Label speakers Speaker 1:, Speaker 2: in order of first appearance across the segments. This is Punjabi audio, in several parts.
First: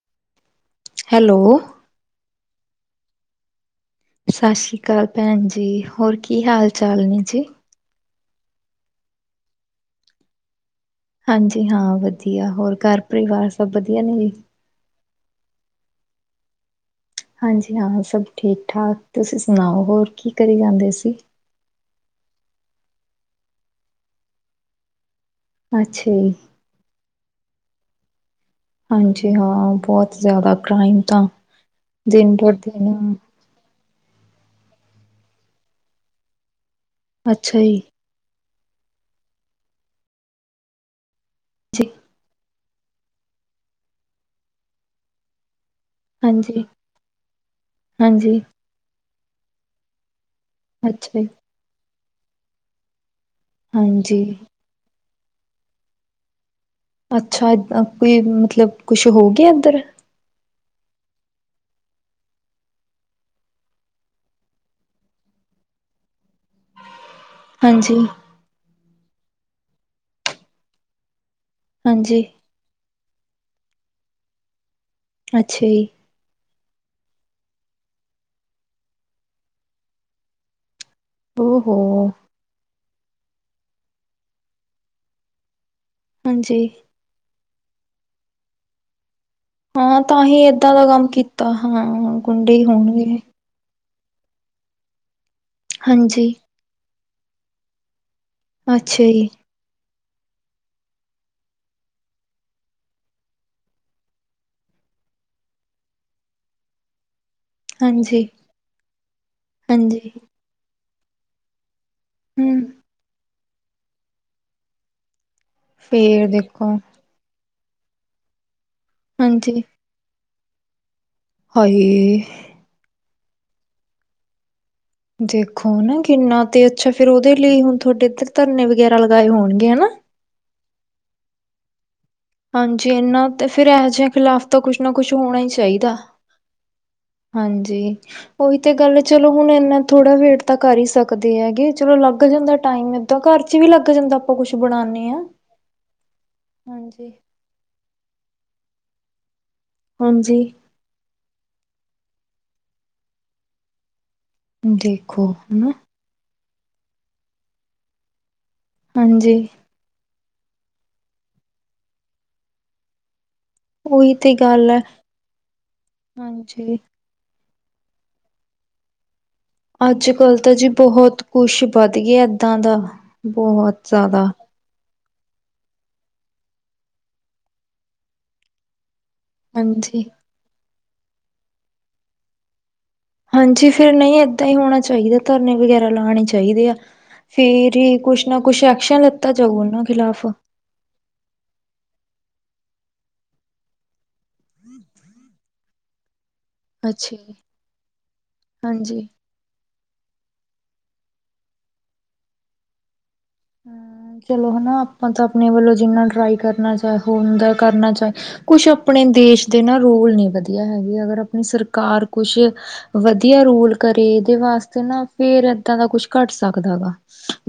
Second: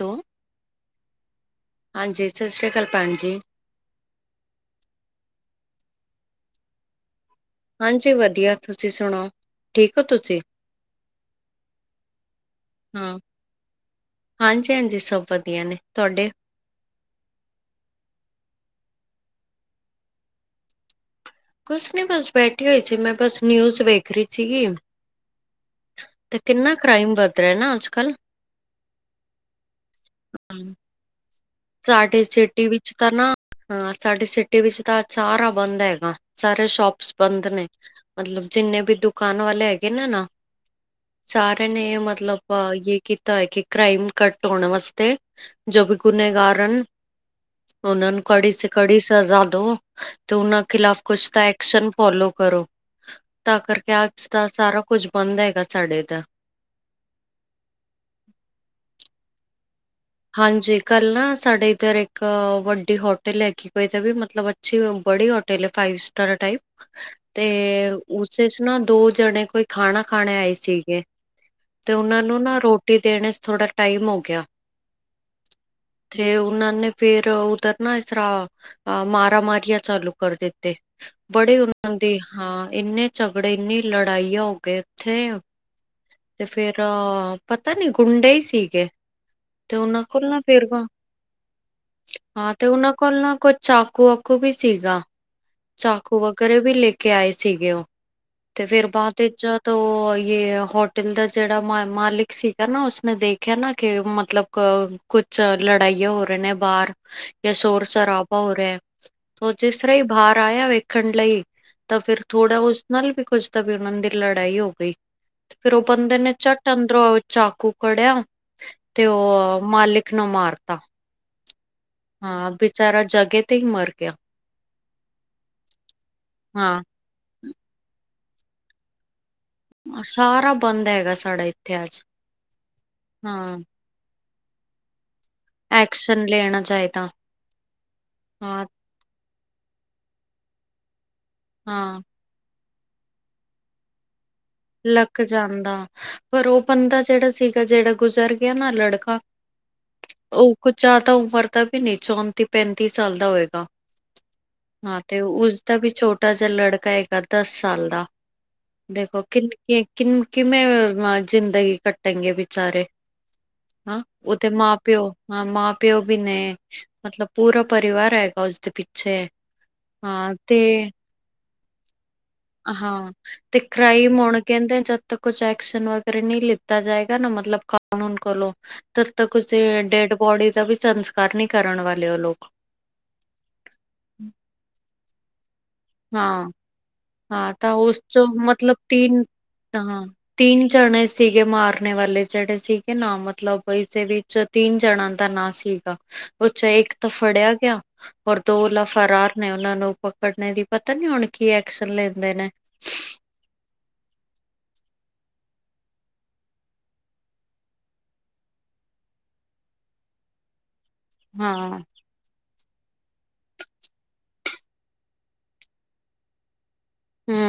Speaker 1: ਤੋ
Speaker 2: ਹੈਲੋ।
Speaker 1: ਹਾਂਜੀ ਸਸਰੀ ਅਕਾਲ ਭੈਣਜੀ।
Speaker 2: ਸਤਿ ਸ਼੍ਰੀ ਅਕਾਲ ਭੈਣਜੀ। ਹੋਰ ਕੀ ਹਾਲ ਚਾਲ ਨੇ ਜੀ?
Speaker 1: ਹਾਂਜੀ ਵਧੀਆ। ਤੁਸੀਂ ਸੁਣਾਓ ਠੀਕ ਹੋ ਤੁਸੀਂ?
Speaker 2: ਹਾਂਜੀ ਹਾਂ ਵਧੀਆ। ਹੋਰ ਘਰ
Speaker 1: ਹਾਂ,
Speaker 2: ਪਰਿਵਾਰ ਸਭ ਵਧੀਆ ਨੇ ਜੀ?
Speaker 1: ਹਾਂਜੀ-ਹਾਂਜੀ। ਸਭ ਵਧੀਆ ਨੇ। ਤੁਹਾਡੇ?
Speaker 2: ਹਾਂਜੀ ਹਾਂ ਸਭ ਠੀਕ-ਠਾਕ। ਤੁਸੀਂ ਸੁਣਾਓ ਹੋਰ ਕੀ ਕਰੀ ਜਾਂਦੇ ਸੀ?
Speaker 1: ਕੁੱਛ ਨੀ ਬਸ। ਬੈਠੀ ਹੋਈ ਸੀ ਮੈਂ, ਬਸ ਨਿਊਜ਼ ਵੇਖ ਰਹੀ ਸੀਗੀ।
Speaker 2: ਅੱਛਾ ਜੀ।
Speaker 1: ਤੇ ਕਿੰਨਾ ਕ੍ਰਾਈਮ ਵੱਧ ਰਿਹਾ ਨਾ ਅੱਜ ਕਲ?
Speaker 2: ਹਾਂਜੀ ਹਾਂ ਬਹੁਤ ਜ਼ਿਆਦਾ ਕ੍ਰਾਈਮ ਤਾਂ
Speaker 1: ਸਾਡੇ
Speaker 2: ਦਿਨ ਪਰ
Speaker 1: ਸਿਟੀ
Speaker 2: ਦਿਨ
Speaker 1: ਵਿੱਚ ਤਾਂ ਨਾ ਹਾਂ ਸਾਡੀੇ ਸਿਟੀ ਵਿੱਚ ਤਾਂ ਸਾਰਾ ਬੰਦ ਹੈਗਾ। ਸਾਰੇ ਸ਼ੋਪਸ ਬੰਦ
Speaker 2: ਅੱਛਾ
Speaker 1: ਨੇ।
Speaker 2: ਜੀ,
Speaker 1: ਮਤਲੱਬ ਜਿੰਨੇ ਵੀ ਦੁਕਾਨ ਵਾਲੇ ਹੈਗੇ ਨੇ ਨਾ ਸਾਰਿਆਂ
Speaker 2: ਜੀ
Speaker 1: ਨੇ ਮਤਲੱਬ ਇਹ ਕੀਤਾ ਹੈ ਕਿ ਕ੍ਰਾਈਮ ਘੱਟ ਹੋਣ ਵਾਸਤੇ [unintelligible]
Speaker 2: ਹਾਂਜੀ,
Speaker 1: ਕਾਰਨ ਉਹਨਾਂ ਨੂੰ
Speaker 2: ਹਾਂਜੀ
Speaker 1: ਕੜੀ ਸ ਕੜੀ ਸਜ਼ਾ ਦੋ ਤੇ ਉਹਨਾਂ ਖਿਲਾਫ਼
Speaker 2: ਅੱਛਾ ਜੀ,
Speaker 1: ਕੁੱਛ ਤਾਂ ਐਕਸ਼ਨ ਫੋਲੋ ਕਰੋ। ਤਾਂ ਕਰਕੇ
Speaker 2: ਹਾਂਜੀ
Speaker 1: ਅੱਜ ਦਾ ਸਾਰਾ ਕੁੱਝ ਬੰਦ ਹੈਗਾ ਸਾਡੇ ਏਧਰ।
Speaker 2: ਅੱਛਾ। ਕੋਈ ਮਤਲੱਬ ਕੁੱਛ ਹੋ ਗਿਆ ਏਧਰ?
Speaker 1: ਹਾਂਜੀ ਕੱਲ ਨਾ ਸਾਡੇ ਇੱਧਰ ਇੱਕ ਵੱਡੀ ਹੋਟਲ ਹੈਗੀ ਕੋਈ ਤਾਂ ਵੀ ਮਤਲੱਬ ਅੱਛੀ ਬੜੀ ਹੋਟਲ ਹੈ ਫਾਈਵ ਸਟਾਰ ਟਾਈਪ ਤੇ
Speaker 2: ਹਾਂਜੀ,
Speaker 1: ਉ ਉਸ ਚੱ ਨਾ ਦੋ ਜਣੇ ਕੋਈ ਖਾਣਾ ਖਾਣੇ ਆਏ ਸੀਗੇ ਤੇ
Speaker 2: ਹਾਂਜੀ
Speaker 1: ਉਹਨਾਂ ਨੂੰ ਨਾ ਰੋ ਰੋਟੀ ਦੇਣ ਚੱ ਥੋੜ੍ਹਾ ਟਾਈਮ ਹੋ ਗਿਆ।
Speaker 2: ਅੱਛਾ ਜੀ।
Speaker 1: ਤੇ ਉਹਨਾਂ ਨੇ ਫਿਰ ਉੱਧਰ ਨਾ ਇਸ ਤਰ੍ਹਾਂ ਮਾਰਾ ਮਾਰੀਆਂ ਚਾਲੂ ਕਰ ਦਿੱਤੇ।
Speaker 2: ਓ
Speaker 1: ਬੜੇ ਉਹਨਾਂ
Speaker 2: ਹੋ,
Speaker 1: ਦੀ ਹਾਂ ਇੰਨੇ ਝਗੜੇ ਇੰਨੀ ਲੜਾਈਆਂ ਹੋ ਗਏ ਇਥੇ। ਤੇ
Speaker 2: ਹਾਂਜੀ
Speaker 1: ਫਿਰ ਪਤਾ ਨੀ ਗੁੰਡੇ ਹੀ ਸੀਗੇ। ਤੇ
Speaker 2: ਹਾਂ
Speaker 1: ਉਹਨਾਂ
Speaker 2: ਤਾਂ
Speaker 1: ਕੋਲ
Speaker 2: ਹੀ
Speaker 1: ਨਾਂ ਫਿਰ
Speaker 2: ਏਦਾਂ ਦਾ ਕੰਮ ਕੀਤਾ ਗੁੰਡੇ
Speaker 1: ਹਾਂ
Speaker 2: ਹੀ
Speaker 1: ਤੇ ਉਹਨਾਂ
Speaker 2: ਹੋਣਗੇ
Speaker 1: ਕੋਲ ਨਾਂ ਕੁ ਚਾਕੂ ਵਾਕੂ ਵੀ ਸੀਗਾ। ਚਾਕੂ
Speaker 2: ਹਾਂਜੀ
Speaker 1: ਵਗਰੇ ਵੀ ਲੈ ਕੇ ਆਏ ਸੀਗੇ ਓ। ਤੇ ਫਿਰ
Speaker 2: ਅੱਛਾ
Speaker 1: ਬਾਅਦ
Speaker 2: ਜੀ
Speaker 1: ਵਿੱਚ ਤੋ ਇਹ ਹੋਟਲ ਦਾ ਜਿਹੜਾ ਮਾ-ਮਾਲਿਕ ਸੀਗਾ ਨਾ ਉਸਨੇ ਦੇਖਿਆ ਨਾ ਕਿ ਮਤਲੱਬ ਹਾਂ ਕੁੱਛ, ਲੜਾਈਆਂ ਹੋ ਰਹੇ ਨੇ ਬਾਹਰ ਜਾਂ ਸ਼ੋਰ
Speaker 2: ਹਾਂਜੀ
Speaker 1: ਸ਼ਰਾਬਾ ਹੋ ਰਿਹਾ, ਓ ਜਿਸ ਤਰਾਂ ਹੀ
Speaker 2: ਹਾਂਜੀ
Speaker 1: ਬਾਹਰ ਆਇ ਆ ਵੇਖਣ ਲਈ ਤਾਂ ਫਿਰ, ਥੋੜ੍ਹਾ
Speaker 2: ਹਮ
Speaker 1: ਉਸ ਨਾਲ ਵੀ ਕੁੱਝ ਤਾਂ ਵੀ ਉਹ ਦੀ ਲੜਾਈ ਹੋ ਗਈ। ਫਿਰ, ਉਹ ਬੰਦੇ
Speaker 2: ਫੇਰ
Speaker 1: ਨੇ
Speaker 2: ਦੇਖੋ
Speaker 1: ਝੱਟ ਅੰਦਰੋਂ ਚਾਕੂ ਕਢਿਆ ਤੇ ਉਹ
Speaker 2: ਹਾਂਜੀ
Speaker 1: ਮਾਲਿਕ ਨੂੰ ਮਾਰਤਾ
Speaker 2: ਹਾਏ
Speaker 1: ਹਾਂ, ਵਿਚਾਰਾ ਜਗਾਂ ਤੇ ਹੀ ਮਰ ਗਿਆ।
Speaker 2: ਦੇਖੋ ਨਾ, ਕਿੰਨਾ ਤੇ ਅੱਛਾ
Speaker 1: ਹਾਂ
Speaker 2: ਫਿਰ ਉਹਦੇ ਲਈ ਹੁਣ ਤੁਹਾਡੇ ਇੱਧਰ ਧਰਨੇ ਵਗੈਰਾ ਲਗਾਏ ਹੋਣਗੇ ਹਨਾ।
Speaker 1: ਸਾਰਾ ਬੰਦ ਹੈਗਾ, ਸਾਡਾ ਇੱਥੇ ਅੱਜ
Speaker 2: ਹਾਂਜੀ, ਇਹਨਾਂ ਤੇ
Speaker 1: ਹਾਂ
Speaker 2: ਫਿਰ ਇਹੋ ਜਿਹੇ ਖਿਲਾਫ਼ ਤਾਂ ਕੁੱਛ ਨਾ ਕੁੱਛ ਹੋਣਾ ਹੀ। ਚਾਹੀਦਾ,
Speaker 1: ਐਕਸ਼ਨ ਲੈਣਾ ਚਾਹੀਦਾ
Speaker 2: ਹਾਂਜੀ ਉਹੀ
Speaker 1: ਹਾਂ
Speaker 2: ਤੇ ਗੱਲ। ਚਲੋ ਹੁਣ, ਇੰਨਾ ਥੋੜਾ ਵੇਟ ਤਾਂ ਕਰ ਹੀ ਸਕਦੇ ਹੈਗੇ, ਚਲੋ
Speaker 1: ਹਾਂ
Speaker 2: ਅੱਗ। ਫਿਰ ਉਹਦਾ ਟਾਈਮ, ਏਦਾਂ ਘਰ ਚ ਵੀ ਲੱਗ ਜਾਂਦਾ। ਕੁਛ ਬਣਾਉਦੇ
Speaker 1: ਲੱਕ
Speaker 2: ਹਾਂ
Speaker 1: ਜਾਂਦਾ, ਪਰ ਉਹ ਬੰਦਾ
Speaker 2: ਹਾਂਜੀ
Speaker 1: ਜਿਹੜਾ ਸੀਗਾ, ਜਿਹੜਾ ਗੁਜ਼ਰ ਗਿਆ ਨਾ ਲੜਕਾ
Speaker 2: ਹਾਂਜੀ
Speaker 1: ਉਹ ਕੁ ਜ਼ਿਆਦਾ ਉਮਰ ਦਾ ਵੀ ਨਹੀਂ, ਚੌਂਤੀ ਪੈਂਤੀ ਸਾਲ ਦਾ ਹੋਏਗਾ। ਹਾਂ ਤੇ
Speaker 2: ਦੇਖੋ ਹਨਾ
Speaker 1: ਉਸਦਾ ਵੀ ਛੋਟਾ ਜਿਹਾ ਲੜਕਾ ਹੈਗਾ, ਦਸ ਸਾਲ ਦਾ ਦੇਖੋ।
Speaker 2: ਹਾਂਜੀ
Speaker 1: ਕਿਨ ਕਿ -ਕਿ, ਕਿਵੇਂ ਜ਼ਿੰਦਗੀ ਕੱਟੇਗੇ ਬੇਚਾਰੇ। ਹਾਂ,
Speaker 2: ਉਹੀ ਤੇ
Speaker 1: ਉਹਦੇ
Speaker 2: ਗੱਲ
Speaker 1: ਮਾਂ-
Speaker 2: ਹੈ
Speaker 1: ਪਿਓ ਹਾਂ, ਮਾਂ- ਪਿਓ ਵੀ ਨੇ
Speaker 2: ਹਾਂਜੀ
Speaker 1: ਮਤਲਬ ਪੂਰਾ ਪਰਿਵਾਰ ਹੈਗਾ, ਉਸਦੇ ਪਿੱਛੇ।
Speaker 2: ਅੱਜ-
Speaker 1: ਹਾਂ
Speaker 2: ਕੱਲ੍ਹ ਤਾਂ
Speaker 1: ਤੇ
Speaker 2: ਜੀ, ਬਹੁਤ ਕੁਛ ਵੱਧ ਗਿਆ, ਏਦਾਂ ਦਾ
Speaker 1: ਹਾਂ ਤੇ
Speaker 2: ਬਹੁਤ
Speaker 1: ਕ੍ਰਾਈਮ
Speaker 2: ਜ਼ਿਆਦਾ।
Speaker 1: ਹੁਣ ਕਹਿੰਦੇ, ਜਦ ਤੱਕ ਕੁਛ ਐਕਸ਼ਨ ਵਗੈਰਾ ਨਹੀਂ ਲਿੱਤਾ ਜਾਏਗਾ, ਨਾ ਮਤਲਬ ਕਾਨੂੰਨ ਕੋਲੋਂ। ਤਦ -ਤੱਕ
Speaker 2: ਹਾਂਜੀ
Speaker 1: ਡੈਡ ਬੋਡੀ ਦਾ ਵੀ, ਸੰਸਕਾਰ ਨਹੀਂ ਕਰਨ ਵਾਲੇ ਉਹ ਲੋਕ
Speaker 2: ਹਾਂਜੀ, ਫਿਰ ਨਹੀਂ ਏਦਾਂ ਹੀ ਹੋਣਾ ਚਾਹੀਦਾ, ਧਰਨੇ ਵਗੈਰਾ ਲਾਉਣੇ
Speaker 1: ਹਾਂ
Speaker 2: ਚਾਹੀਦੇ ਆ।
Speaker 1: ਹਾਂ ਤਾਂ
Speaker 2: ਫੇਰ ਹੀ,
Speaker 1: ਉਸ ਚੋਂ
Speaker 2: ਕੁਛ ਨਾ ਕੁਛ
Speaker 1: ਮਤਲਬ
Speaker 2: ਐਕਸ਼ਨ
Speaker 1: ਤਿੰਨ
Speaker 2: ਲਤਾ ਜਾਊ, ਉਹਨਾਂ
Speaker 1: ਹਾਂ
Speaker 2: ਖਿਲਾਫ਼।
Speaker 1: ਤਿੰਨ ਜਣੇ ਸੀਗੇ, ਮਾਰਨੇ ਵਾਲੇ ਜਿਹੜੇ ਸੀਗੇ, ਨਾ ਮਤਲਬ ਇਸੇ ਵਿੱਚ ਤਿੰਨ ਜਣ ਦਾ ਨਾਂ ਸੀਗਾ। ਉੱਚਾ ਇੱਕ ਤਾਂ
Speaker 2: ਅੱਛਾ ਜੀ
Speaker 1: ਫੜਿਆ ਗਿਆ, ਔਰ ਦੋ ਲ
Speaker 2: ਹਾਂਜੀ
Speaker 1: ਫਰਾਰ ਨੇ, ਉਹਨਾਂ ਨੂੰ ਪਕੜੇ ਦੀ ਪਤਾ ਨੀ, ਹੁਣ ਕੀ ਐਕਸ਼ਨ ਲੈਂਦੇ ਨੇ।
Speaker 2: ਹਮ, ਚਲੋ ਹਨਾ ਆਪਾਂ ਤਾਂ ਆਪਣੇ ਵੱਲੋਂ, ਜਿੰਨਾ ਟਰਾਈ ਕਰਨਾ ਚਾਹ ਹੋੁੰ ਦਾ ਕਰਨਾ ਚਾਹੇ। ਕੁਛ, ਆਪਣੇ ਦੇਸ਼ ਦੇ ਨਾ ਰੋਲ ਨੀ ਵਧੀਆ ਹੈਗੇ, ਅਗਰ ਆਪਣੀ
Speaker 1: ਹਾਂ
Speaker 2: ਸਰਕਾਰ ਕੁਛ, ਵਧੀਆ ਰੋਲ ਕਰੇ, ਇਹਦੇ ਵਾਸਤੇ ਨਾ ਫੇਰ ਏਦਾਂ ਦਾ ਕੁਛ, ਘੱਟ ਸਕਦਾ ਗਾ।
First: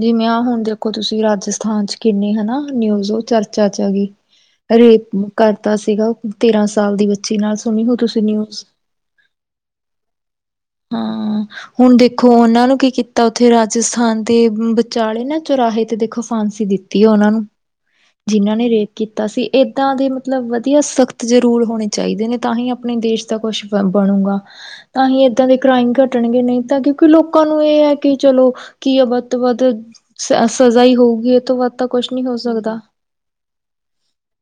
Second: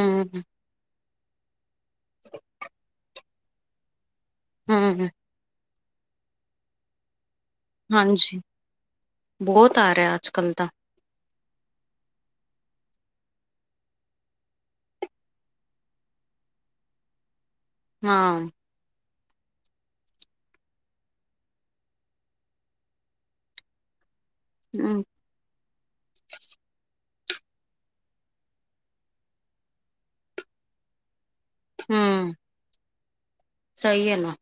Speaker 2: ਜਿਵੇਂ, ਹੁਣ ਦੇਖੋ ਤੁਸੀਂ, ਰਾਜਸਥਾਨ ਚ ਕਿੰਨਨੀ ਹਨਾ, ਨਿਊਜ਼ ਹੋ ਚਰਚਾ ਚ ਆਗੀ।
Speaker 1: ਹੂੰ
Speaker 2: ਰੇਪ ਕਰਤਾ ਸੀਗਾ, ਤੇਰਾਂ ਸਾਲ ਦੀ ਬੱਚੀ ਨਾਲ। ਸੁਣੀ ਹੋ ਤੁਸੀਂ
Speaker 1: ਹਾਂਜੀ,
Speaker 2: ਨਿਊਜ਼
Speaker 1: ਬਹੁਤ ਆ ਰਿਹਾ ਅੱਜ -ਕੱਲ੍ਹ ਦਾ।
Speaker 2: ਹਾਂ, ਹੁਣ ਦੇਖੋ ਉਹਨਾਂ ਨੂੰ ਕੀ ਕੀਤਾ, ਉੱਥੇ ਰਾਜਸਥਾਨ ਦੇ ਵਿਚਾਲੇ ਨਾ ਚੁਰਾਹੇ ਤੇ ਦੇਖੋ, ਫਾਂਸੀ ਦਿੱਤੀ, ਉਹਨਾਂ ਨੂੰ
Speaker 1: ਹਾਂ
Speaker 2: ਜਿਨਾਂ ਨੇ ਰੇ ਕੀਤਾ ਸੀ, ਇੱਦਾਂ ਦੇ ਮਤਲਬ ਵਧੀਆ ਸਖਤ ਜ਼ਰੂਰ ਹੋਣੇ ਚਾਹੀਦੇ ਨੇ, ਤਾਂ ਹੀ ਆਪਣੇ ਦੇਸ਼ ਦਾ ਕੁਛ ਬਣੂਗਾ।
Speaker 1: ਹੂੰ
Speaker 2: ਤਾਂਹੀ ਇਦਾਂ ਦੇ ਕ੍ਰਾਈਮ ਘੱਟਣਗੇ ਨਹੀਂ ਤਾਂ ਕਿਉਂਕਿ, ਲੋਕਾਂ ਨੂੰ ਇਹ ਹੈ ਕਿ ਚਲੋ ਕੀ ਹੈ ਵੱਧ ਤੋਂ ਵੱਧ ਸ ਸਜ਼ਾ ਹੀ ਹੋਊਗੀ, ਇਹ ਤੋਂ ਵੱਧ ਤਾਂ ਕੁਛ ਨੀ
Speaker 1: ਹੂੰ
Speaker 2: ਹੋ ਸਕਦਾ।
Speaker 1: ਸਹੀ ਹੈ ਨਾ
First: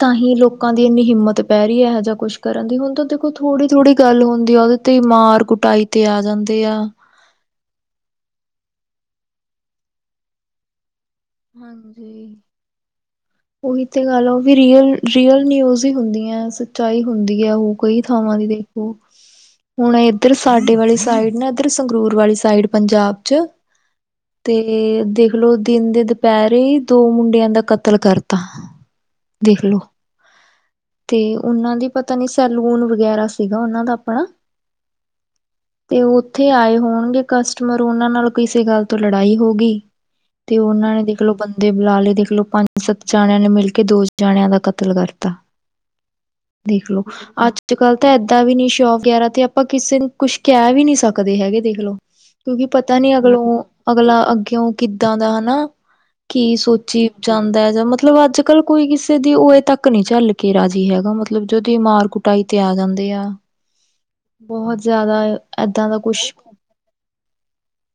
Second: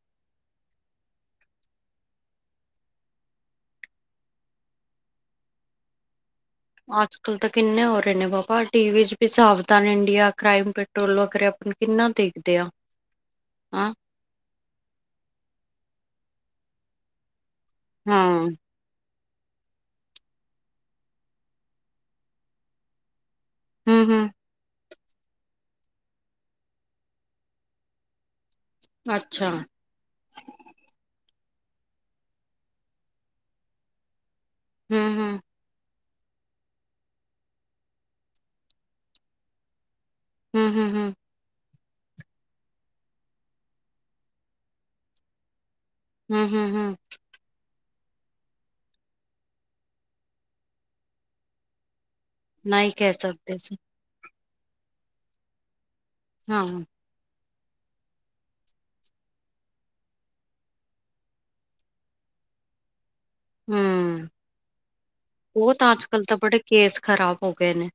Speaker 2: ਤਾਂ ਹੀ ਲੋਕਾਂ ਦੀ ਇੰਨੀ ਹਿੰਮਤ ਪੈ ਰਹੀ, ਇਹੋ ਜਿਹਾ ਕੁਛ ਕਰਨ ਦੀ, ਹੁਣ ਤਾਂ ਦੇਖੋ ਥੋੜ੍ਹੀ- ਥੋੜ੍ਹੀ ਗੱਲ ਹੁੰਦੀ ਆ ਉਹਦੇ। ਤੇ ਮਾਰ ਕੁਟਾਈ ਤੇ ਆ ਜਾਂਦੇ ਆ।
Speaker 1: ਅੱਜ -ਕੱਲ ਤਾਂ ਕਿੰਨੇ ਹੋ ਰਹੇ ਨੇ ਬਾਬਾ ਟੀ ਵੀ ਚ ਵੀ, ਸਾਵਧਾਨ ਇੰਡੀਆ, ਕ੍ਰਾਈਮ ਪੈਟਰੋਲ। ਵਗੈਰਾ ਆਪਾਂ ਕਿੰਨਾ
Speaker 2: ਹਾਂਜੀ,
Speaker 1: ਦੇਖਦੇ ਆ ਹਾਂ
Speaker 2: ਉਹੀ ਤੇ ਗੱਲ। ਵੀ ਰੀਅਲ- ਰੀਅਲ ਨਿਊਜ਼ ਹੀ ਹੁੰਦੀਆਂ ਹੈ, ਸੱਚਾਈ ਹੁੰਦੀ ਹੈ, ਉਹ ਕਈ ਥਾਵਾਂ
Speaker 1: ਹਾਂ
Speaker 2: ਦੀ ਦੇਖ। ਹੋ। ਹੁਣ ਇੱਧਰ ਸਾਡੇ ਵਾਲੀ ਸਾਈਡ, ਨਾ ਇੱਧਰ ਸੰਗਰੂਰ ਵਾਲੀ ਸਾਈਡ ਪੰਜਾਬ ਚ
Speaker 1: ਹੂ ਹੂ
Speaker 2: ਤੇ ਦੇਖ ਲੋ ਦਿਨ ਦੇ ਦੁਪਹਿਰੇ ਦੋ ਮੁੰਡਿਆਂ ਦਾ ਕਤਲ ਕਰਤਾ।
Speaker 1: ਅੱਛਾ
Speaker 2: ਦੇਖ ਲੋ। ਤੇ ਉਹਨਾਂ ਦੀ ਪਤਾ ਨੀ ਸੈਲੂਨ ਵਗੈਰਾ ਸੀਗਾ, ਉਹਨਾਂ ਦਾ ਆਪਣਾ।
Speaker 1: ਹੂ ਹੂ
Speaker 2: ਤੇ ਉੱਥੇ ਆਏ ਹੋਣਗੇ ਕਸਟਮਰ, ਉਹਨਾਂ ਨਾਲ ਕਿਸੇ ਗੱਲ ਤੋਂ ਲੜਾਈ ਹੋ ਗਈ। ਤੇ
Speaker 1: ਹੂੰ ਹੂੰ
Speaker 2: ਉਹਨਾਂ ਨੇ
Speaker 1: ਹੂੰ
Speaker 2: ਦੇਖ। ਬੰਦੇ ਬੁਲਾ ਲਏ, ਦੇਖਲਓ ਪੰਜ -ਸੱਤ ਜਾਣਿਆਂ ਨੇ ਮਿਲ ਕੇ ਦੋ ਜਾਣਿਆਂ ਦਾ ਕਤਲ ਕਰਤਾ।
Speaker 1: ਹੂੰ ਹੂੰ
Speaker 2: ਦੇਖ
Speaker 1: ਹੂੰ
Speaker 2: ਲੋ ਅੱਜ। ਅੱਜ- ਕੱਲ੍ਹ ਤਾਂ ਏਦਾਂ ਵੀ ਨੀ ਸ਼ੌਕ, ਵਗੈਰਾ ਤੇ ਆਪਾਂ ਕਿਸੇ ਨੂੰ ਕੁਛ ਕਹਿ ਵੀ ਨੀ ਸਕਦੇ ਹੈਗੇ ਦੇਖਲੋ। ਕਿਉਂਕਿ,
Speaker 1: ਨਹੀਂ
Speaker 2: ਪਤਾ
Speaker 1: ਕਹਿ
Speaker 2: ਨੀ
Speaker 1: ਸਕਦੇ
Speaker 2: ਅਗਲੋਂ
Speaker 1: ਸੀ
Speaker 2: ਅਗਲਾ ਅੱਗੇਓ ਕਿੱਦਾਂ ਦਾ ਨਾ, ਕੀ
Speaker 1: ਹਾਂ
Speaker 2: ਸੋਚੀ। ਜਾਂਦਾ ਐ, ਜਾਂ ਮਤਲਬ ਅੱਜ- ਕੱਲ ਕੋਈ ਕਿਸੇ ਦੀ ਉਵੇ ਤੱਕ ਨਹੀ ਝੱਲ ਕੇ ਰਾਜੀ ਹੈਗਾ ਮਤਲਬ ਜਦੀ ਮਾਰ ਕੁ। ਕੁਟਾਈ ਤੇ ਆ ਜਾਂਦੇ ਆ‌।
Speaker 1: ਹੂ ਬਹੁਤ,
Speaker 2: ਏਦਾਂ ਦਾ
Speaker 1: ਅੱਜ ਕੱਲ
Speaker 2: ਕੁਛ
Speaker 1: ਤਾਂ ਬੜੇ ਕੇਸ ਖਰਾਬ ਹੋ ਗਏ ਨੇ।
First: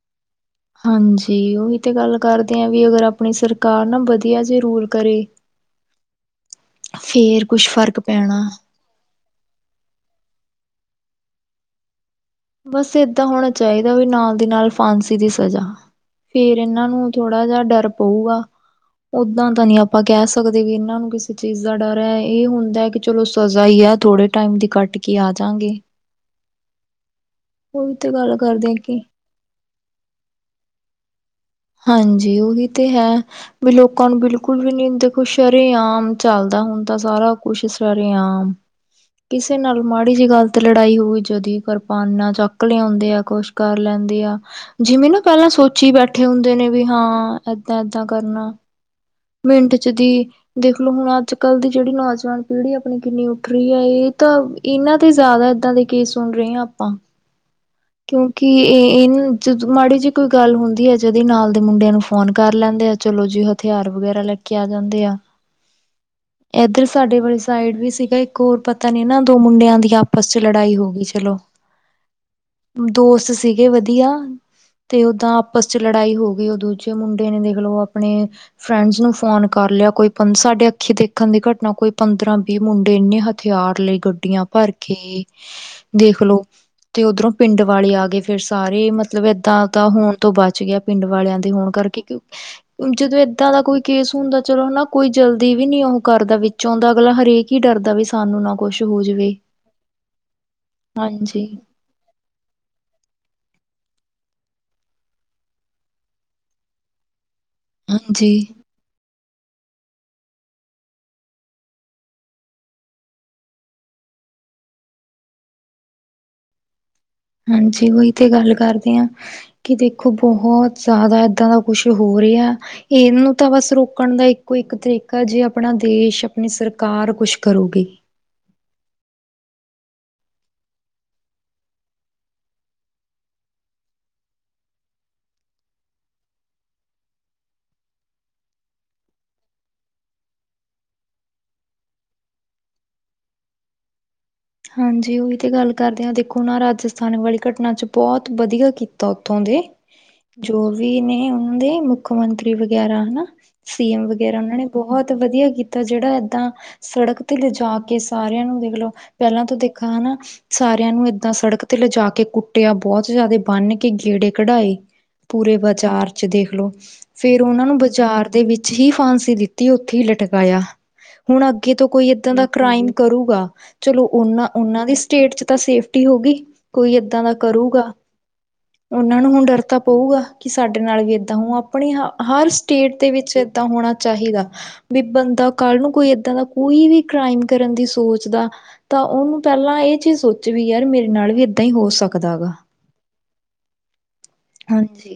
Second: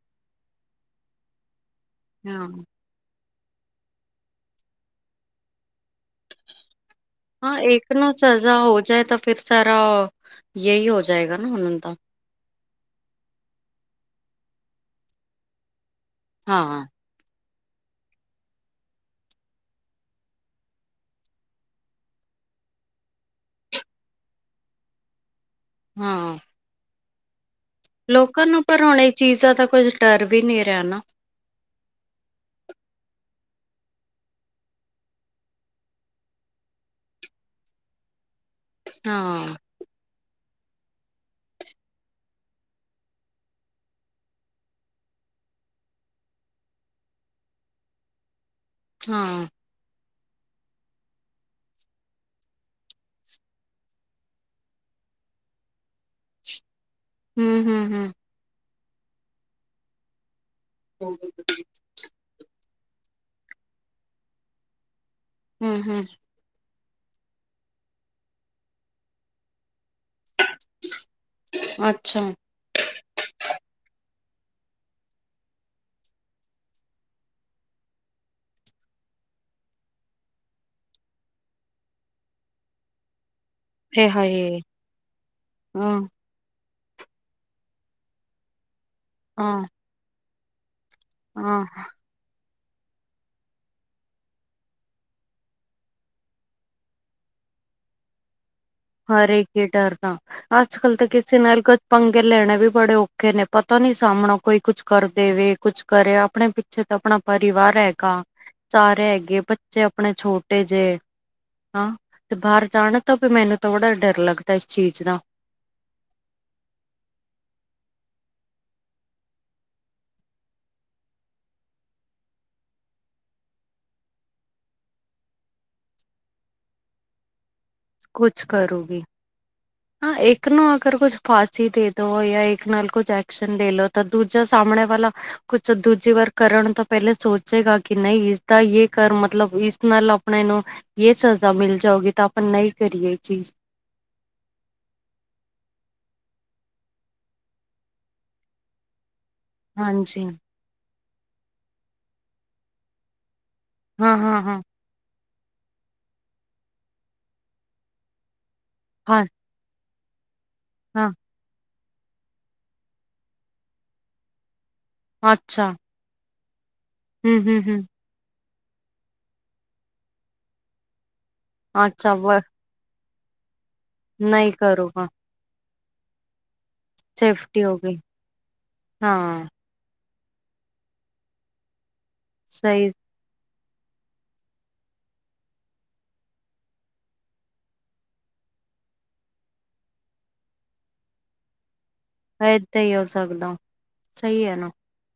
Speaker 2: ਹਾਂਜੀ! ਉਹੀ ਤੇ ਗੱਲ
Speaker 1: ਹਾਂ
Speaker 2: ਕਰਦੇਆਂ, ਵੀ ਅਗਰ ਆਪਣੀ ਸਰਕਾਰ ਨਾ ਵਧੀਆ ਜੇ ਰੂਲ ਕਰੇ। ਫੇਰ
Speaker 1: ਹਾਂ!
Speaker 2: ਕੁਛ
Speaker 1: ਇੱਕ
Speaker 2: ਫ਼ਰਕ
Speaker 1: ਨੂੰ
Speaker 2: ਪੈਣਾ
Speaker 1: ਸਜ਼ਾ ਹੋ ਜਾਏ। ਤਾ ਫਿਰ ਸਾਰਾ ਯਹੀ ਹੋ ਜਾਏਗਾ ਨਾ, ਉਹਨਾ ਦਾ।
Speaker 2: ਬਸ ਏਹਦਾਂ ਹੋਉਣਾ ਚਾਹੀਦਾ, ਵੀ ਨਾਲ ਦੀ ਨਾਲ ਫਾਂਸੀ ਦੀ ਸਜ਼ਾ। ਫੇਰ
Speaker 1: ਹਾਂ
Speaker 2: ਇਹਨਾਂ ਨੂੰ ਥੋੜਾ ਜਿਹਾ ਡਰ ਪਊਗਾ। ਉਹਦਾਂ ਤਾਂ ਨਹੀਂ ਆਪਾਂ ਕਹਿ ਸਕਦੇ, ਵੀ ਇਹਨਾਂ ਨੂੰ ਕਿਸੀ ਚੀਜ਼ ਦਾ ਡਰ ਹੈ, ਇਹ ਹੁੰਦਾ ਕਿ ਚਲੋ ਸਜ਼ਾ ਈ ਐ, ਥੋੜੇ ਟਾਈਮ ਦੀ ਕੱਟ ਕੇ ਆ ਜਾਂਗੇ।
Speaker 1: ਹੂ
Speaker 2: ਉਹੀ ਤੇ ਗੱਲ
Speaker 1: ਲੋਕਾਂ ਨੂੰ
Speaker 2: ਕਰਦੇ ਆ
Speaker 1: ਪਰ
Speaker 2: ਕਿ
Speaker 1: ਹੁਣ ਇਹ ਚੀਜ਼ਾਂ ਦਾ ਕੁੱਝ ਡਰ ਵੀ ਨਹੀਂ ਰਿਹਾ ਨਾ।
Speaker 2: ਹਾਂਜੀ! ਉਹੀ ਤੇ ਹੈ। ਵੀ ਲੋਕਾਂ ਨੂੰ ਬਿਲਕੁਲ ਵੀ ਨਹੀਂ, ਦੇਖੋ ਸ਼ਰੇਆਮ ਚੱਲਦਾ ਹੁੰਦਾ ਸਾਰਾ ਕੁਛ, ਸ਼ਰੇਆਮ।
Speaker 1: ਹਾਂ
Speaker 2: ਕਿਸੇ ਨਾਲ ਮਾੜੀ ਜਿਹੀ ਗੱਲ ਤੇ ਲੜਾਈ ਹੋਵੇ, ਜਦੀ ਕਿਰਪਾਨਾਂ ਚੱਕ ਲਿਆਉਂਦੇ ਆ। ਕੁਛ ਕਰ ਲੈਂਦੇ ਆ। ਜਿਵੇਂ ਨਾ ਪਹਿਲਾਂ ਸੋਚੀ ਬੈਠੇ ਹੁੰਦੇ ਨੇਂ, ਵੀ ਹਾਂ ਏਹਦਾਂ ਏਹਦਾਂ ਕਰਨਾ।
Speaker 1: ਹਾਂ!
Speaker 2: ਪਿੰਡ ਚ ਦੀ ਦੇਖਲੋ ਹੁਣ ਅੱਜ ਕੱਲ ਦੀ ਜਿਹੜੀ ਨੌਜਵਾਨ ਪੀੜ੍ਹੀ ਆਪਣੀ ਕਿੰਨੀ ਉੱਠ ਰਹੀ ਹੈ, ਇਹ ਤਾਂ ਇਹਨਾਂ ਤੇ ਜ਼ਿਆਦਾ, ਇਹਦਾਂ ਦੇ ਕੇਸ ਸੁਣ ਰਹੇ ਹਾਂ ਆਪਾਂ।
Speaker 1: ਹੂ ਹੂ ਹੂ
Speaker 2: ਕਿਉਂਕਿ ਇਹ, ਇੰਹ ਜਦ ਮਾੜੀ ਜਿਹੀ ਕੋਈ ਗੱਲ ਹੁੰਦੀ ਹੈ, ਜਦੀ ਨਾਲ ਦੇ ਮੁੰਡਿਆਂ ਨੂੰ ਫੋ ਫੋਨ ਕਰ ਲੈਂਦੇ ਏਂ। ਚਲੋ ਜੀ ਹਥਿਆਰ ਵਗੈਰਾ ਲੈ ਕੇ ਆ ਜਾਂਦੇ ਆ।
Speaker 1: ਹੂ ਹੂ
Speaker 2: ਇੱਧਰ ਸਾਡੇ ਵਾਲੀ ਸਾਈਡ ਵੀ ਸੀਗਾ, ਇੱਕ ਹੋਰ। ਪਤਾ ਨੀ ਨਾ, ਦੋ ਮੁੰਡਿਆਂ ਦੀ ਆਪਸ ਚ ਲੜਾਈ ਹੋ ਗਈ, ਚਲੋ!
Speaker 1: ਅੱਛਾ!
Speaker 2: ਦੋਸਤ ਸੀਗੇ ਵਧੀਆ। ਤੇ ਓਹਦਾਂ ਆਪਸ ਚ ਲੜਾਈ ਹੋ ਗਈ। ਉਹ ਦੂਜੇ ਮੁੰਡੇ ਨੇ ਦੇਖ ਲਓ ਆਪਣੇ ਫਰੈਂਡਸ ਨੂੰ ਫੋਨ ਕਰ ਲਿਆ। ਕੋਈ ਪਨ, ਸਾਡੇ ਅੱਖੀ ਦੇਖਣ ਦੀ ਘਟਨਾ, ਕੋਈ ਪੰਦਰਾਂ ਵੀਹ ਮੁੰਡੇ ਇੰਹਨੇਂ ਹਥਿ ਹਥਿਆਰ ਲਈ
Speaker 1: ਇਹ
Speaker 2: ਗੱਡੀਆਂ
Speaker 1: ਹਾਏ
Speaker 2: ਭਰ ਕੇ,
Speaker 1: ਹਾਂ
Speaker 2: ਦੇਖਲੋ। ਤੇ ਉੱਧਰੋਂ ਪਿੰਡ ਵਾਲੇ ਆ ਗਏ ਫੇਰ ਸਾਰੇ, ਮਤਲਬ
Speaker 1: ਹਾਂ
Speaker 2: ਏਹਦਾਂ ਤਾਂ ਹੋਣ ਤੋਂ ਬਚ ਗਿਆ। ਪਿੰਡ ਵਾਲਿਆਂ ਦੇ
Speaker 1: ਹਾਂ
Speaker 2: ਹੋਣ ਕਰਕੇ, ਕਿਉਂ, ਕਿਉਂਕਿ ਜਦੋਂ ਇਹ ਦਾਂ ਦਾ ਕੋਈ ਕੇਸ ਹੁੰਦਾ ਚਲੋ ਹਨਾ, ਕੋਈ ਜਲਦੀ ਵੀ ਨੀ ਉਹ ਕਰਦਾ, ਵਿੱਚ ਆਂਦਾ, ਅਗਲਾ ਹਰੇਕ ਈ ਡਰਦਾ ਵੀ ਸਾਨੂੰ ਨਾ ਕੁੱਛ ਹੋ ਜਾਵੇ
Speaker 1: ਹਰੇਕ ਉ ਡਰਦਾ, ਅੱਜ-ਕਲ ਤੇ ਕਿਸੇ
Speaker 2: ਹਾਂਜੀ
Speaker 1: ਨਾਲ ਕੁਛ ਪੰਗੇ ਲੈਣੇ ਵੀ ਬੜੇ ਔਖੇ ਨੇਂ, ਪਤਾ ਨੀ ਸਾਹਮਣੋ ਕੋਈ ਕੁਛ ਕਰ ਦੇਵੇ ਕੁੱਛ ਕਰੇ, ਆਪਣੇ ਪਿੱਛੇ ਤਾਂ ਅਪਣਾ ਪਰਿਵਾਰ ਹੈਗਾ।
Speaker 2: ਹਾਂਜੀ
Speaker 1: ਸਾਰੇ ਹੈਗੇ, ਬੱਚੇ ਅਪਣੇ ਛੋਟੇ ਜਿਹੇ ਹਾਂ, ਤੇ ਬਾਹਰ ਜਾਣ ਤੋਂ ਵੀ ਮੈਨੂੰ ਤੇ ਬੜਾ ਡਰ ਲੱਗਦੈ, ਇਸ ਚੀਜ ਨਾ।
Speaker 2: ਹਾਂਜੀ, ਉਈ ਤੇ ਗੱਲ ਕਰਦੇ ਆਂ। ਕਿ ਦੇਖੋ ਬਹੁਤ ਜ਼ਿਆਦਾ ਇੱਹਦਾਂ ਦਾ ਕੁਛ ਹੋ ਰਿਹਾ। ਇਹਨੂੰ ਤਾਂ ਬਸ ਰੋਕਣ ਦਾ ਇੱਕੋ-ਇੱਕ ਤਰੀਕਾ, ਜੇ ਆਪਣਾ ਦੇਸ਼, ਆਪਣੀ ਸਰਕਾਰ ਕੁਛ ਕਰੂਗੀ।
Speaker 1: ਕੁਛ ਕਰੂਗੀ। ਹਾਂ, ਇੱਕ ਨੂੰ ਅਗਰ ਕੁਝ ਫਾਂਸੀ ਦੇਦੋ, ਯਾ ਇੱਕ ਨਾਲ ਕੁੱਝ ਐਕਸ਼ਨ ਦੇ ਲੋ, ਤਾਂ ਦੂਜਾ ਸਾਹਮਣੇ ਵਾਲਾ ਕੁਛ ਦੂਜੀ ਵਾਰ ਕਰਨ ਤੋਂ ਪਹਿਲੇ ਸੋਚੇਗਾ, ਕਿ ਨਹੀਂ ਇਸਦਾ ਯੇ ਕਰ, ਮਤਲਬ ਇਸ ਨਾਲ ਅਪਣੇ ਨੂੰ ਯੇ ਸਜ਼ਾ ਮਿਲ ਜਾਊਗੀ, ਤਾ ਆਪਾਂ ਨਹੀਂ ਕਰੀਏ ਇਹ ਚੀਜ਼।
Speaker 2: ਹਾਂਜੀ, ਉਹੀ ਤੇ ਗੱਲ ਕਰਦੇ ਆਂ ਦੇਖੋ ਨਾ, ਰਾਜਸਥਾਨ ਵਾਲੀ ਘਟਨਾ'ਚ ਬਹੁਤ ਵਧੀਆ ਕੀ ਤਾਂ ਉੱਥੋਂ ਦੇ,
Speaker 1: ਹਾਂਜੀ
Speaker 2: ਜੋ ਵੀ ਨੇਂ ਉਹਨਾਂ ਦੇ ਮੁੱਖ ਮੰਤਰੀ ਵਗੈਰਾ, ਹਨਾ। ਸੀ ਐਮ
Speaker 1: ਹਾਂ
Speaker 2: ਵਗੈਰਾ
Speaker 1: ਹਾਂ
Speaker 2: ਉਹਨਾਂ
Speaker 1: ਹਾਂ
Speaker 2: ਨੇਂ ਬਹੁਤ ਵਧੀਆ ਕੀਤਾ ਜਿਹੜਾ ਇੱਦਾਂ, ਸੜਕ ਤੇ ਲਿਜਾਕੇ ਸਾਰਿਆਂ ਨੂੰ ਦੇਖਲੋ
Speaker 1: ਹਾਂ
Speaker 2: ਨਾ ਤੇ ਦੇਖਾ ਹਨਾ, ਸਾਰਿਆਂ ਨੂੰ
Speaker 1: ਹਾਂ
Speaker 2: ਇਹਦਾਂ ਸੜਕ ਤੇ ਲਜਾਕੇ ਕੁੱਟਿਆ, ਬਹੁਤ ਜ਼ਿਆਦਾ ਬੰਨ੍ਹਕੇ ਗੇੜੇ ਕਢਾਏ, ਪੂਰੇ
Speaker 1: ਅੱਛਾ
Speaker 2: ਬਜ਼ਾਰ। ਦੇਖਲੋ,
Speaker 1: ਹੂੰ
Speaker 2: ਫੇਰ
Speaker 1: ਹੂੰ
Speaker 2: ਉਹਨਾਂ ਨੂੰ
Speaker 1: ਹੂੰ
Speaker 2: ਬਜ਼ਾਰ ਦੇ ਵਿੱਚ ਹੀ ਫਾਂਸੀ ਦਿੱਤੀ ਉੱਥੇ ਈ ਲਟਕਾਇਆ, ਹੁਣ ਅੱਗੇ ਤੋਂ ਕੋਈ
Speaker 1: ਅੱਛਾ
Speaker 2: ਏਦਾਂ
Speaker 1: ਵ
Speaker 2: ਦਾ ਕ੍ਰਾਈਮ ਕਰੂਗਾ, ਚਲੋ ਉਹਨਾਂ
Speaker 1: ਨਹੀਂ
Speaker 2: ਉਹਨਾਂ ਦੀ
Speaker 1: ਕਰੂਗਾ
Speaker 2: ਸਟੇਟ'ਚ ਤਾ ਸੇਫਟੀ ਹੋਊਗੀ। ਕੋਈ ਏਦਾਂ ਦਾ
Speaker 1: ਸੇਫਟੀ ਹੋ
Speaker 2: ਕਰੂਗਾ,
Speaker 1: ਗਈ
Speaker 2: ਉਹਨਾਂ ਨੂੰ ਹੁਣ
Speaker 1: ਹਾਂ
Speaker 2: ਡਰ ਤਾਂ ਪਊਗਾ, ਕਿ ਸਾਡੇ ਨਾਲ ਵੀ ਏਦਾਂ ਹਂਉ ਅਪਣੀ ਹ, ਹਰ
Speaker 1: ਸਹੀ
Speaker 2: ਸਟੇਟ ਦੇ ਵਿੱਚ ਏਦਾਂ ਹੋਣਾ ਚਾਹੀਦਾ। ਵੀ ਬੰਦਾ, ਕੱਲ ਨੂੰ ਕੋਈ ਏਦਾਂ ਦਾ ਕੋਈ ਵੀ ਕ੍ਰਾਈਮ ਕਰਨ ਦੀ ਸੋਚਦਾ ਤਾ ਉਹਨੂੰ ਪਹਿਲਾਂ ਇਹ ਚੀਜ਼ ਸੋਚ ਵੀ, ਯਾਰ ਮੇਰੇ ਨਾਲ ਵੀ ਇੱਦਾਂ ਹੀ ਹੋ ਸਕ
Speaker 1: ਇੱਦਾਂ ਹੀ ਹੋ ਸਕਦਾ, ਸਹੀ ਐ ਨਾ।
Speaker 2: ਹਾਂਜੀ।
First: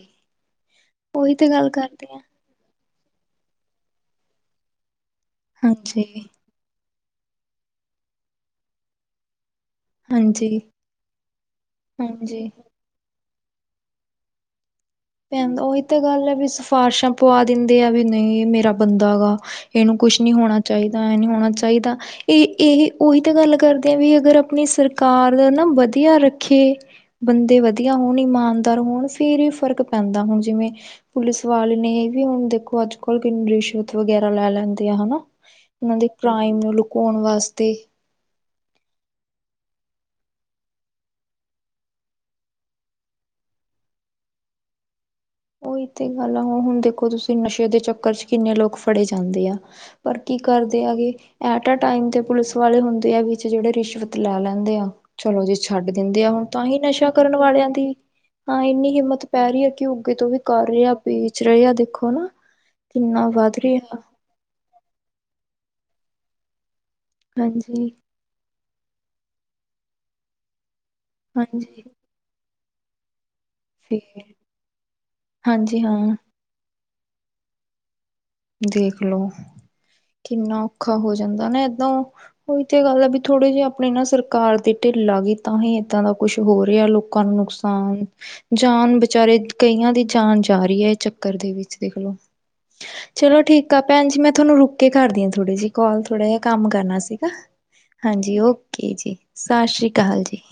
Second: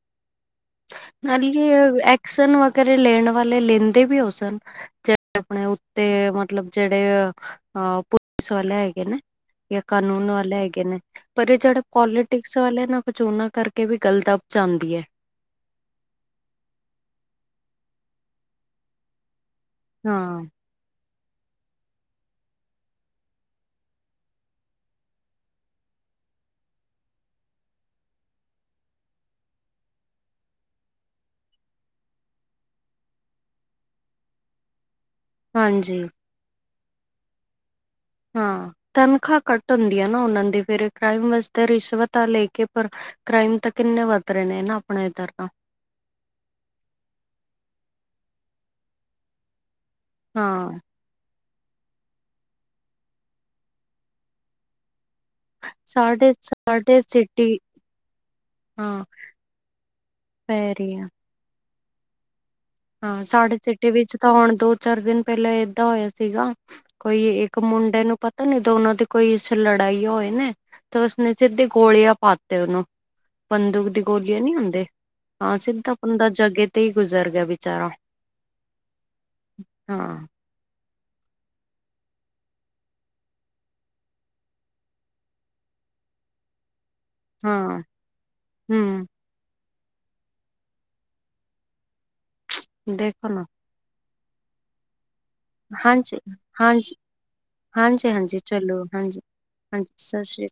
Speaker 2: ਉਹੀ ਤੇ
Speaker 1: ਨਾਲੇ
Speaker 2: ਗੱਲ
Speaker 1: ਏ,
Speaker 2: ਕਰਦੇ ਆ
Speaker 1: ਐਕਸ਼ਨ ਵ ਘਰੇ ਲੈਣ ਵਾਲੇ ਲੇਂਦੇ ਵੀ ਹੋ ਸਨ, ਚਾਹੇ ਆਪਣੇ
Speaker 2: ਹਾਂਜੀ
Speaker 1: ਉੱਤੇ ਮਤਲਬ ਮਤਲਬ ਜਿਹੜੇ ਅਹ, ਪੁਲਿਸ ਵਾਲੇ ਹੈਗੇ ਨੇ। ਯਾ ਕਾਨੂੰਨ ਵਾਲੇ
Speaker 2: ਹਾਂਜੀ
Speaker 1: ਹੈਗੇ ਨੇ, ਪਰ ਇਹ ਜਿਹੜਾ
Speaker 2: ਹਾਂਜੀ
Speaker 1: ਪੌਲੀਟਿਕਸ ਵਾਲੇ ਨਾ, ਕੁਝ ਉਹਨਾਂ ਕਰ ਕੇ ਵੀ ਗੱਲ ਦਬ ਜਾਂਦੀ ਐ।
Speaker 2: ਪੈਂਦਾ, ਉਹੀ ਤਾਂ ਗੱਲ ਐ ਵੀ ਸਿਫਾਰਸ਼ਾਂ ਪਵਾ ਦਿੰਦੇ ਆ ਵੀ ਨਹੀਂ, ਮੇਰਾ ਬੰਦਾ ਗਾ। ਇਹਨੂੰ ਕੁਛ ਨਹੀਂ
Speaker 1: ਹਾਂ
Speaker 2: ਹੋਣਾ ਚਾਹੀਦਾ, ਐਂ ਨਹੀਂ ਹੋਣਾ ਚਾਹੀਦਾ। ਇਹ, ਇਹੀ, ਉਹੀ ਤਾਂ ਗੱਲ ਕਰਦੇ ਆ ਵੀ, ਅਗਰ ਅਪਣੀ ਸਰਕਾਰ ਨਾ ਵਧੀਆ ਰੱਖੇ ਬੰਦੇ ਵਧੀਆ ਹੋਣ, ਇਮਾਨਦਾਰ ਹੋਣ, ਫਿਰ ਈ ਫ਼ਰਕ ਪੈਂਦਾ, ਹੁਣ ਜਿਵੇਂ ਪੁਲਿਸ ਵਾਲੇ ਨੇ ਇਹ ਵੀ ਹੁਣ ਦੇਖੋ, ਅੱਜ-ਕੱਲ ਕਿੰਨੀ ਰਿਸ਼ਵਤ ਵਗੈਰਾ ਲੈ ਲੈਂਦੇ ਆ ਹਨਾ। ਉਹਨਾਂ
Speaker 1: ਹਾਂਜੀ
Speaker 2: ਦੇ ਕ੍ਰਾਈਮ ਨੂੰ ਲੁਕੋਣ ਵਾਸਤੇ।
Speaker 1: ਹਾਂ, ਤਨਖਾਹ ਘੱਟ ਹੁੰਦੀ ਆ ਨਾ ਉਹਨਾਂ ਦੀ, ਫਿਰ ਕ੍ਰਾਈਮ ਵਾਸਤੇ ਰਿਸ਼ਵਤਾਂ ਲੇਕੇ ਪਰ ਕ੍ਰਾਈਮ ਤਾਂ ਕਿੰਨੇ ਵੱਧ ਰਹੇ ਨੇ ਨਾ, ਆਪਣੇ ਇੱਧਰ ਤਾਂ।
Speaker 2: ਓਹੀ ਤੇ ਗੱਲ ਆ, ਹੁਣ ਦੇਖੋ ਤੁਸੀਂ ਨਸ਼ੇ ਦੇ ਚੱਕਰ'ਚ ਕਿੰਨੇ ਲੋਕ ਫੜੇ ਜਾਂਦੇ ਆ। ਪਰ, ਕੀ
Speaker 1: ਹਾਂ
Speaker 2: ਕਰਦੇ ਆਗੇ ਐਟ ਟਾਈਮ ਤੇ ਪੁਲਿਸ ਵਾਲੇ ਹੁੰਦੇ ਆ ਵਿੱਚ ਜਿਹੜੇ ਰਿਸ਼ਵਤ ਲੈ ਲੈਂਦੇ ਆ। ਚਲੋ ਜੀ ਛੱਡ ਦਿੰਦੇ ਆ
Speaker 1: ਸਾਡੇ
Speaker 2: ਹੁਣ, ਤਾਂਹੀ
Speaker 1: ਸਾਡੇ
Speaker 2: ਨਸ਼ਾ ਕਰਨ
Speaker 1: ਸਿਟੀ
Speaker 2: ਵਾਲਿਆਂ ਦੀ ਹਾਂ ਇੰਨੀ ਹਿੰਮਤ ਪੈ ਰਹੀ ਹੈ ਕਿ ਉਹ ਕਿਤੋਂ ਵੀ
Speaker 1: ਪੈ
Speaker 2: ਕਰ ਰਿਹਾ ਆ,
Speaker 1: ਰਹੀ
Speaker 2: ਬੇਚ ਰਹੇ ਆ 'ਦੇਖੋ ਨਾ
Speaker 1: ਹਾਂ
Speaker 2: ਕਿੰਨਾ
Speaker 1: ਸਾਡੇ
Speaker 2: ਵੱਧ
Speaker 1: ਸਿਟੀ
Speaker 2: ਰਿਹਾ।
Speaker 1: ਵਿੱਚ ਤਾਂ ਹੁਣ ਦੋ -ਚਾਰ ਦਿਨ ਪਹਿਲਾਂ ਏਦਾਂ ਹੋਇਆ ਸੀਗਾ, ਕੋਈ ਇੱਕ
Speaker 2: ਹਾਂਜੀ
Speaker 1: ਮੁੰਡੇ ਨੂੰ ਪ ਤਾ ਨਹੀਂ ਦੋਨੋ ਦੀ ਕੋਈ ਇਸ ਲੜਾਈ ਹੋਏ ਨੇ, ਤੇ ਉਸਨੇ ਸਿੱਧੇ
Speaker 2: ਹਾਂਜੀ
Speaker 1: ਗੋਲੀਆਂ ਪਾਤੇ ਉਹਨੂੰ। ਬੰਦੂਕ ਦੀ
Speaker 2: ਫੇਰ
Speaker 1: ਗੋਲੀਆਂ ਨੀ ਹੁੰਦੇ, ਹਾਂ ਸਿੱਧਾ ਬੰਦਾ ਜਗੇ ਤੇ ਹੀ ਗੁਜ਼ਰ ਗਿਆ ਵਿਚਾਰਾ।
Speaker 2: ਦੇਖਲੋ,
Speaker 1: ਹਾਂ
Speaker 2: ਕਿੰਨਾ ਔਖਾ ਹੋ ਜਾਂਦਾ ਨਾ ਏਦੋਂ। ਉਹੀ ਤਾਂ ਗੱਲ ਆ ਵੀ ਥੋੜੇ ਜਿਹੇ ਆਪਣੇ ਨਾ ਸਰਕਾਰ ਦੇ ਢਿੱਲ ਆ ਗਈ, ਤਾਂ ਹੀ ਇੱਦਾਂ ਦਾ ਕੁੱਛ ਹੋ ਰਿਹਾ ਲੋ ਕਾਂ ਨੂੰ
Speaker 1: ਹਾਂ
Speaker 2: ਨੁਕਸਾਨ, ਜਾਨ
Speaker 1: ਹੂੰ।
Speaker 2: ਬਿਚਾਰੇ ਕਈਆਂ ਦੀ ਜਾਨ ਜਾ ਰਹੀ ਏ, ਇਹ ਚੱਕਰ ਦੇ ਵਿੱਚ, ਦੇਖਲੋ।
Speaker 1: ਦੇਖੋ
Speaker 2: ਚਲੋ
Speaker 1: ਨਾ
Speaker 2: ਠੀਕ ਆ ਭੈਣ ਜੀ, ਮੈਂ ਤੁਹਾਨੂੰ ਰੁਕ ਕੇ ਕਰਦੀ ਹਾਂ ਥੋੜ੍ਹੀ ਜੀ ਕੋਲ,
Speaker 1: ਹਾਂਜੀ
Speaker 2: ਥੋੜ੍ਹਾ ਜਿਹਾ ਕੰਮ
Speaker 1: ਹਾਂਜੀ
Speaker 2: ਕਰਨਾ ਸੀਗਾ। ਹਾਂਜੀ, ਓਕੇ ਜੀ, ਸਸ ਸ੍ਰੀ
Speaker 1: ਹਾਂਜੀ
Speaker 2: ਅਕਾਲ
Speaker 1: ਸਤਿ
Speaker 2: ਜੀ।
Speaker 1: ਸ੍ਰੀ